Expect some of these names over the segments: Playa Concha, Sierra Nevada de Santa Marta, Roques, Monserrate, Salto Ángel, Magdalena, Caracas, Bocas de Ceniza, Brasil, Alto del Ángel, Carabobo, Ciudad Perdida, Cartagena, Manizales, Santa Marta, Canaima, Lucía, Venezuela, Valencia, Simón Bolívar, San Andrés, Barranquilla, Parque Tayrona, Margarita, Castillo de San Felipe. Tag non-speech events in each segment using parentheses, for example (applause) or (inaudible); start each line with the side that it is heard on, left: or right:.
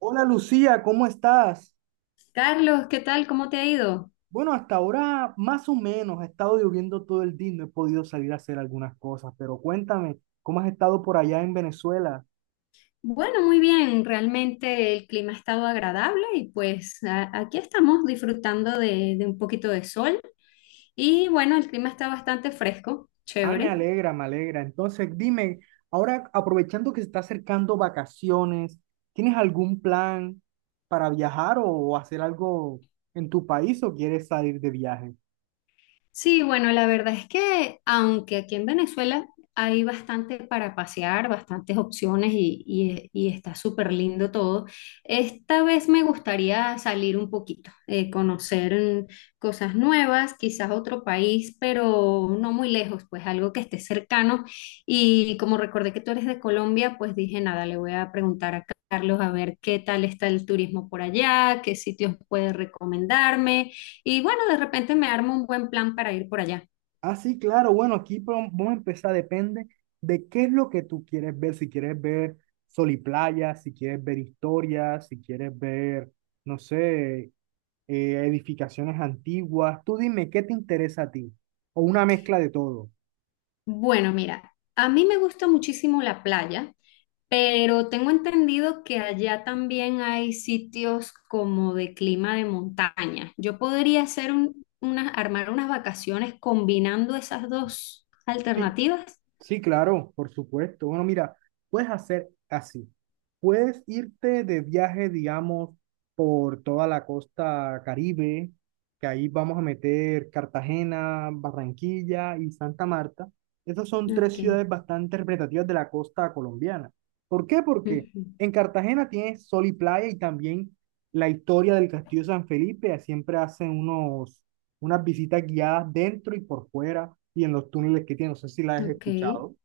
right: Hola Lucía, ¿cómo estás?
left: Carlos, ¿qué tal? ¿Cómo te ha ido?
right: Bueno, hasta ahora más o menos ha estado lloviendo todo el día, y no he podido salir a hacer algunas cosas, pero cuéntame, ¿cómo has estado por allá en Venezuela?
left: Bueno, muy bien. Realmente el clima ha estado agradable y pues aquí estamos disfrutando de un poquito de sol. Y bueno, el clima está bastante fresco,
right: Ah, me
left: chévere.
right: alegra, me alegra. Entonces, dime, ahora aprovechando que se está acercando vacaciones, ¿tienes algún plan para viajar o hacer algo en tu país o quieres salir de viaje?
left: Sí, bueno, la verdad es que aunque aquí en Venezuela hay bastante para pasear, bastantes opciones y está súper lindo todo, esta vez me gustaría salir un poquito, conocer cosas nuevas, quizás otro país, pero no muy lejos, pues algo que esté cercano. Y como recordé que tú eres de Colombia, pues dije, nada, le voy a preguntar a Carlos a ver qué tal está el turismo por allá, qué sitios puede recomendarme. Y bueno, de repente me armo un buen plan para ir por allá.
right: Ah, sí, claro. Bueno, aquí vamos a empezar. Depende de qué es lo que tú quieres ver. Si quieres ver sol y playa, si quieres ver historias, si quieres ver, no sé, edificaciones antiguas. Tú dime, ¿qué te interesa a ti? O una mezcla de todo.
left: Bueno, mira, a mí me gusta muchísimo la playa, pero tengo entendido que allá también hay sitios como de clima de montaña. Yo podría hacer armar unas vacaciones combinando esas dos
right: Sí,
left: alternativas.
right: sí, claro, por supuesto. Bueno, mira, puedes hacer así. Puedes irte de viaje, digamos, por toda la costa Caribe, que ahí vamos a meter Cartagena, Barranquilla y Santa Marta. Esas son tres
left: Ok,
right: ciudades bastante representativas de la costa colombiana. ¿Por qué? Porque
left: ujú.
right: en Cartagena tienes sol y playa y también la historia del Castillo de San Felipe. Siempre hacen unos unas visitas guiadas dentro y por fuera y en los túneles que tiene. No sé si la has
left: Ok,
right: escuchado.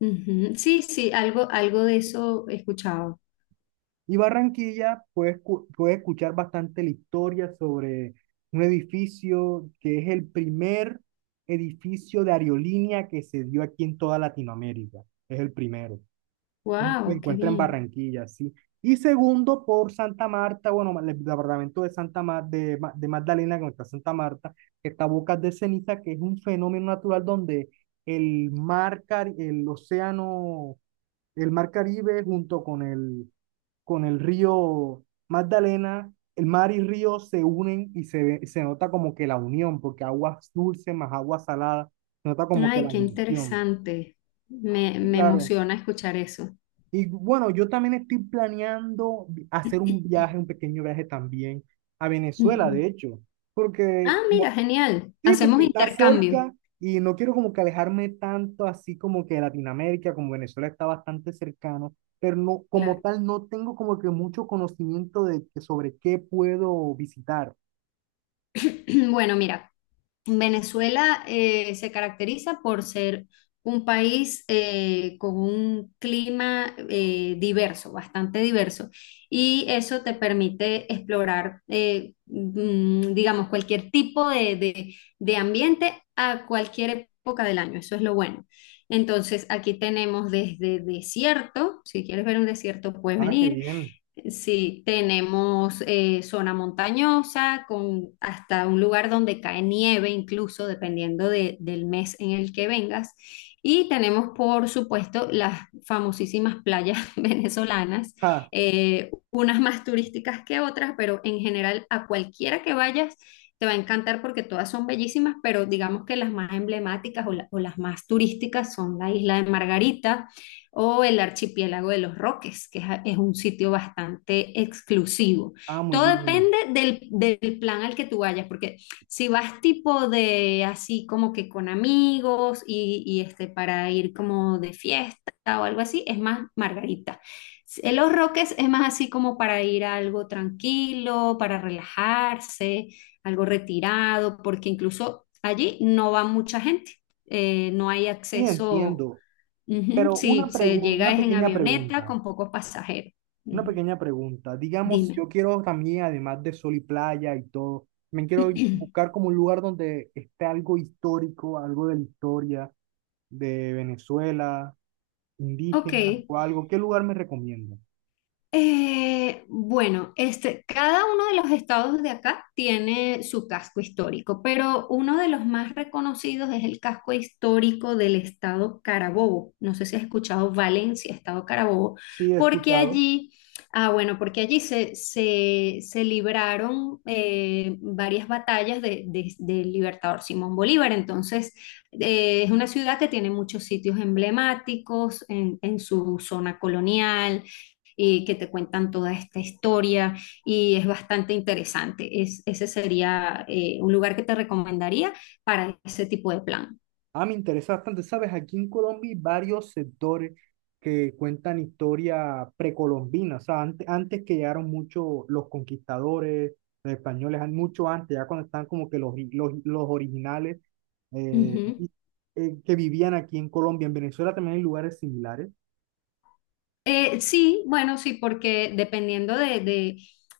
left: ujú. Sí, sí, algo, algo de eso he escuchado.
right: Y Barranquilla, puedes, puedes escuchar bastante la historia sobre un edificio que es el primer edificio de aerolínea que se dio aquí en toda Latinoamérica. Es el primero. Se
left: Wow, qué
right: encuentra en
left: bien.
right: Barranquilla, sí. Y segundo, por Santa Marta, bueno, el departamento de Santa Ma- de Magdalena, que no está Santa Marta, que está Bocas de Ceniza, que es un fenómeno natural donde el océano, el mar Caribe junto con con el río Magdalena, el mar y río se unen y se nota como que la unión, porque aguas dulces más agua salada, se nota como que
left: Ay,
right: la
left: qué
right: unión.
left: interesante. Me,
right: Y
left: me
right: claro.
left: emociona escuchar eso.
right: Y bueno, yo también estoy planeando hacer un viaje, un pequeño viaje también a Venezuela,
left: Ujú.
right: de hecho, porque
left: Ah,
right: como-
left: mira, genial.
right: sí,
left: Hacemos
right: porque está
left: intercambio.
right: cerca y no quiero como que alejarme tanto así como que de Latinoamérica, como Venezuela está bastante cercano, pero no, como
left: Claro.
right: tal no tengo como que mucho conocimiento de que sobre qué puedo visitar.
left: (clears throat) Bueno, mira, Venezuela se caracteriza por ser un país con un clima diverso, bastante diverso, y eso te permite explorar, digamos, cualquier tipo de ambiente a cualquier época del año. Eso es lo bueno. Entonces, aquí tenemos desde desierto, si quieres ver un desierto, puedes
right: Ah, qué
left: venir.
right: bien.
left: Sí, tenemos zona montañosa con hasta un lugar donde cae nieve, incluso dependiendo del mes en el que vengas. Y tenemos, por supuesto, las famosísimas playas (laughs) venezolanas,
right: Ah,
left: unas más turísticas que otras, pero en general a cualquiera que vayas te va a encantar porque todas son bellísimas, pero digamos que las más emblemáticas o las más turísticas son la isla de Margarita o el archipiélago de los Roques, es un sitio bastante exclusivo.
right: ah, muy
left: Todo
right: bien.
left: depende del plan al que tú vayas, porque si vas tipo de así como que con amigos y este, para ir como de fiesta o algo así, es más Margarita. En los Roques es más así como para ir a algo tranquilo, para relajarse, algo retirado, porque incluso allí no va mucha gente, no hay
right: Sí,
left: acceso.
right: entiendo.
left: Ujú,
right: Pero una
left: sí, se
right: pregunta,
left: llega
right: una
left: es en
right: pequeña
left: avioneta
right: pregunta.
left: con pocos pasajeros.
right: Una
left: Ujú.
right: pequeña pregunta. Digamos, si
left: Dime.
right: yo quiero también, además de sol y playa y todo, me quiero buscar
left: (clears throat)
right: como un lugar donde esté algo histórico, algo de la historia de Venezuela,
left: Ok.
right: indígena o algo. ¿Qué lugar me recomienda?
left: Bueno, este, cada uno de los estados de acá tiene su casco histórico, pero uno de los más reconocidos es el casco histórico del estado Carabobo. No sé si has escuchado Valencia, estado Carabobo,
right: Sí, he
left: porque
right: escuchado.
left: allí, ah, bueno, porque allí se libraron varias batallas del libertador Simón Bolívar. Entonces, es una ciudad que tiene muchos sitios emblemáticos en su zona colonial que te cuentan toda esta historia y es bastante interesante. Es, ese sería un lugar que te recomendaría para ese tipo de plan.
right: Ah, me interesa bastante, ¿sabes? Aquí en Colombia hay varios sectores que cuentan historia precolombina, o sea, antes, antes que llegaron muchos los conquistadores, los españoles, mucho antes, ya cuando están como que los originales eh,
left: Ujú.
right: y- que vivían aquí en Colombia, en Venezuela también hay lugares similares.
left: Sí, bueno, sí, porque dependiendo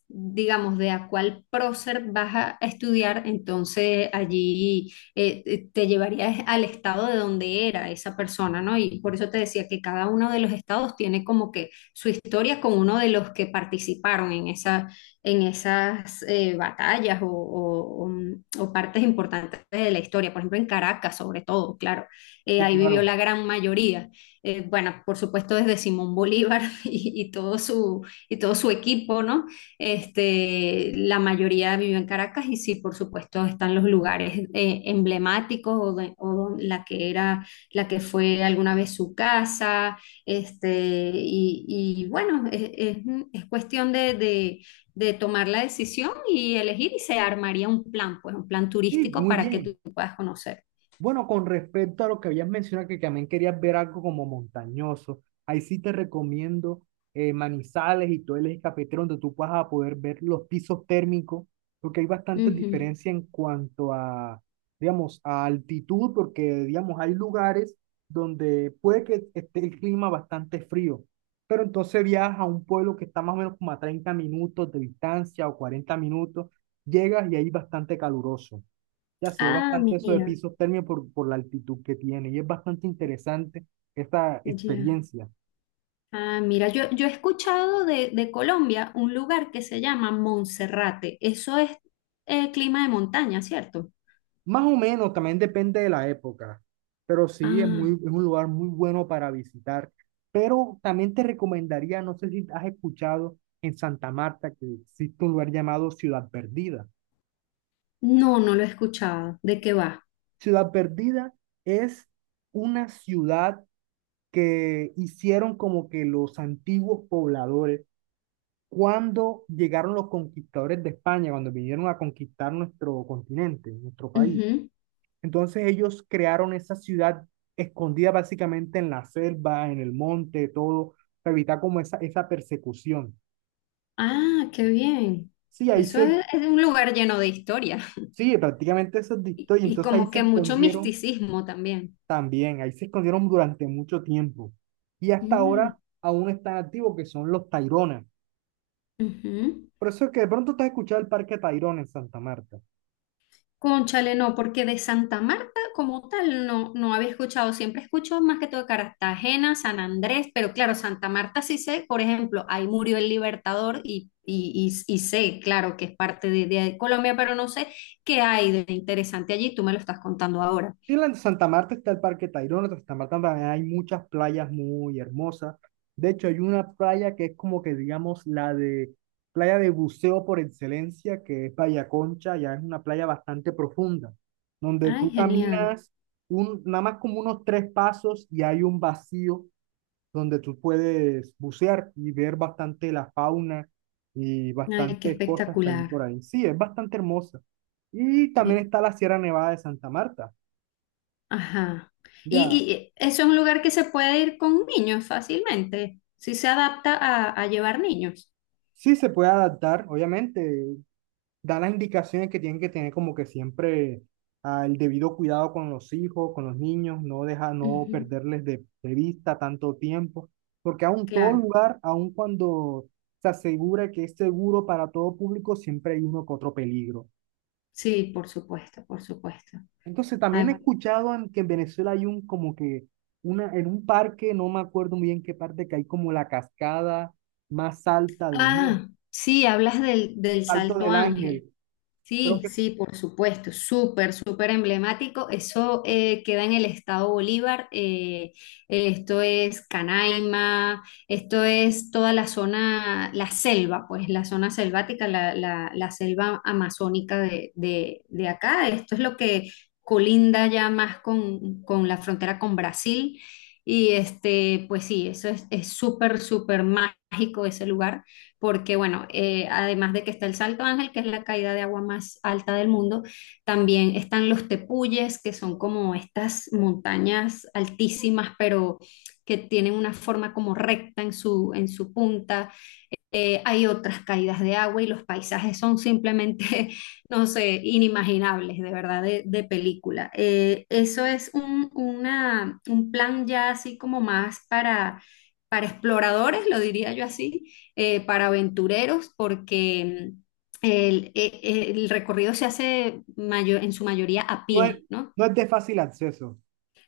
left: digamos, de a cuál prócer vas a estudiar, entonces allí te llevarías al estado de donde era esa persona, ¿no? Y por eso te decía que cada uno de los estados tiene como que su historia con uno de los que participaron en esa, en esas batallas o partes importantes de la historia. Por ejemplo, en Caracas, sobre todo, claro,
right: Sí,
left: ahí vivió
right: claro.
left: la gran mayoría. Bueno, por supuesto desde Simón Bolívar (laughs) y todo su equipo, ¿no? Este, la mayoría vive en Caracas y sí, por supuesto, están los lugares emblemáticos o la que era, la que fue alguna vez su casa, este, y bueno, es cuestión de tomar la decisión y elegir y se armaría un plan, pues un plan
right: Sí,
left: turístico
right: muy
left: para que
right: bien.
left: tú puedas conocer.
right: Bueno, con respecto a lo que habías mencionado, que también querías ver algo como montañoso, ahí sí te recomiendo Manizales y todo el eje cafetero, donde tú vas a poder ver los pisos térmicos, porque hay bastante
left: Ujú.
right: diferencia en cuanto a, digamos, a altitud, porque, digamos, hay lugares donde puede que esté el clima bastante frío, pero entonces viajas a un pueblo que está más o menos como a 30 minutos de distancia o 40 minutos, llegas y ahí bastante caluroso. Ya se ve
left: Ah,
right: bastante eso de
left: mira,
right: pisos térmicos por la altitud que tiene y es bastante interesante esta
left: ya.
right: experiencia.
left: Ah, mira, yo he escuchado de Colombia un lugar que se llama Monserrate. Eso es clima de montaña, ¿cierto?
right: Más o menos, también depende de la época, pero sí es muy,
left: Ah,
right: es un lugar muy bueno para visitar. Pero también te recomendaría, no sé si has escuchado en Santa Marta que existe un lugar llamado Ciudad Perdida.
left: no, no lo he escuchado. ¿De qué va?
right: Ciudad Perdida es una ciudad que hicieron como que los antiguos pobladores cuando llegaron los conquistadores de España, cuando vinieron a conquistar nuestro continente, nuestro país.
left: Ujú.
right: Entonces ellos crearon esa ciudad escondida básicamente en la selva, en el monte, todo, para evitar como esa persecución.
left: Ah, qué bien.
right: Sí, ahí
left: Eso
right: se,
left: es un lugar lleno de historia
right: sí, prácticamente eso es de
left: (laughs)
right: historia.
left: y
right: Entonces ahí
left: como
right: se
left: que mucho
right: escondieron
left: misticismo también.
right: también, ahí se escondieron durante mucho tiempo. Y hasta
left: Mm,
right: ahora aún están activos, que son los Taironas.
left: ujú.
right: Por eso es que de pronto te has escuchado el Parque Tayrona en Santa Marta.
left: Cónchale, no, porque de Santa Marta como tal no, no había escuchado. Siempre escucho más que todo de Cartagena, San Andrés, pero claro, Santa Marta sí sé, por ejemplo, ahí murió el Libertador y sé, claro, que es parte de Colombia, pero no sé qué hay de interesante allí. Tú me lo estás contando ahora.
right: Sí, en la Santa Marta está el Parque Tayrona, en Santa Marta también hay muchas playas muy hermosas. De hecho, hay una playa que es como que, digamos, la de playa de buceo por excelencia, que es Playa Concha, ya es una playa bastante profunda, donde
left: Ay,
right: tú
left: genial.
right: caminas un, nada más como unos tres pasos y hay un vacío donde tú puedes bucear y ver bastante la fauna y
left: Ay, qué
right: bastantes cosas que hay
left: espectacular.
right: por ahí. Sí, es bastante hermosa. Y también
left: Qué-
right: está la Sierra Nevada de Santa Marta.
left: Ajá.
right: Ya,
left: Y eso es un lugar que se puede ir con niños fácilmente, si se adapta a llevar niños.
right: sí, se puede adaptar, obviamente. Da las indicaciones que tienen que tener como que siempre el debido cuidado con los hijos, con los niños, no deja, no
left: Ujú,
right: perderles de vista tanto tiempo, porque aún todo
left: claro.
right: lugar, aun cuando se asegura que es seguro para todo público, siempre hay uno que otro peligro.
left: Sí, por supuesto, por supuesto.
right: Entonces también
left: Ay,
right: he escuchado en, que en Venezuela hay un como que una, en un parque, no me acuerdo muy bien qué parte, que hay como la cascada más alta del mundo,
left: ah, sí, hablas del, del
right: Alto
left: Salto
right: del
left: Ángel.
right: Ángel. Creo
left: Sí,
right: que
left: sí, por supuesto, súper, súper emblemático. Eso queda en el estado Bolívar. Esto es Canaima, esto es toda la zona, la selva, pues la zona selvática, la selva amazónica de acá. Esto es lo que colinda ya más con la frontera con Brasil. Y este, pues sí, eso es súper, súper mágico ese lugar porque bueno, además de que está el Salto Ángel, que es la caída de agua más alta del mundo, también están los tepuyes, que son como estas montañas altísimas, pero que tienen una forma como recta en su punta. Hay otras caídas de agua y los paisajes son simplemente, (laughs) no sé, inimaginables, de verdad, de película. Eso es un plan ya así como más para exploradores, lo diría yo así, para aventureros, porque el recorrido se hace en su mayoría a
right: no es,
left: pie, ¿no?
right: no es de fácil acceso.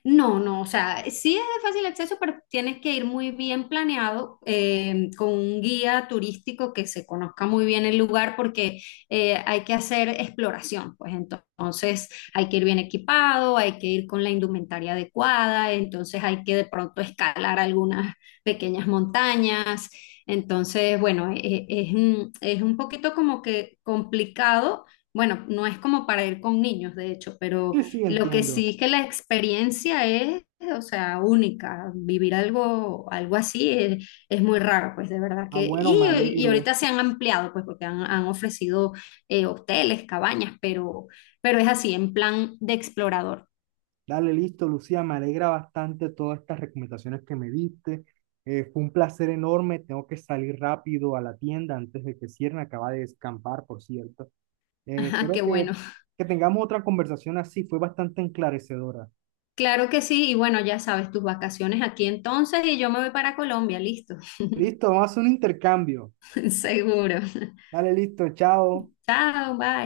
left: No, no, o sea, sí es de fácil acceso, pero tienes que ir muy bien planeado con un guía turístico que se conozca muy bien el lugar porque hay que hacer exploración, pues entonces hay que ir bien equipado, hay que ir con la indumentaria adecuada, entonces hay que de pronto escalar algunas pequeñas montañas, entonces bueno, es un poquito como que complicado, bueno, no es como para ir con niños, de hecho, pero...
right: Sí, sí,
left: Lo que
right: entiendo.
left: sí es que la experiencia es, o sea, única. Vivir algo, algo así es muy raro, pues de verdad
right: Ah,
left: que...
right: bueno, me
left: Y, y
right: alegro.
left: ahorita se han ampliado, pues porque han, han ofrecido hoteles, cabañas, pero es así, en plan de explorador.
right: Dale, listo, Lucía, me alegra bastante todas estas recomendaciones que me diste. Fue un placer enorme. Tengo que salir rápido a la tienda antes de que cierren. Acaba de descampar, por cierto.
left: (laughs)
right: Eh,
left: Ajá,
right: espero
left: qué
right: que,
left: bueno.
right: que tengamos otra conversación así. Fue bastante enclarecedora.
left: Claro que sí, y bueno, ya sabes, tus vacaciones aquí entonces y yo me voy para Colombia, listo.
right: Listo, vamos a hacer un intercambio.
left: (laughs) Seguro.
right: Dale, listo, chao.
left: Chao, bye.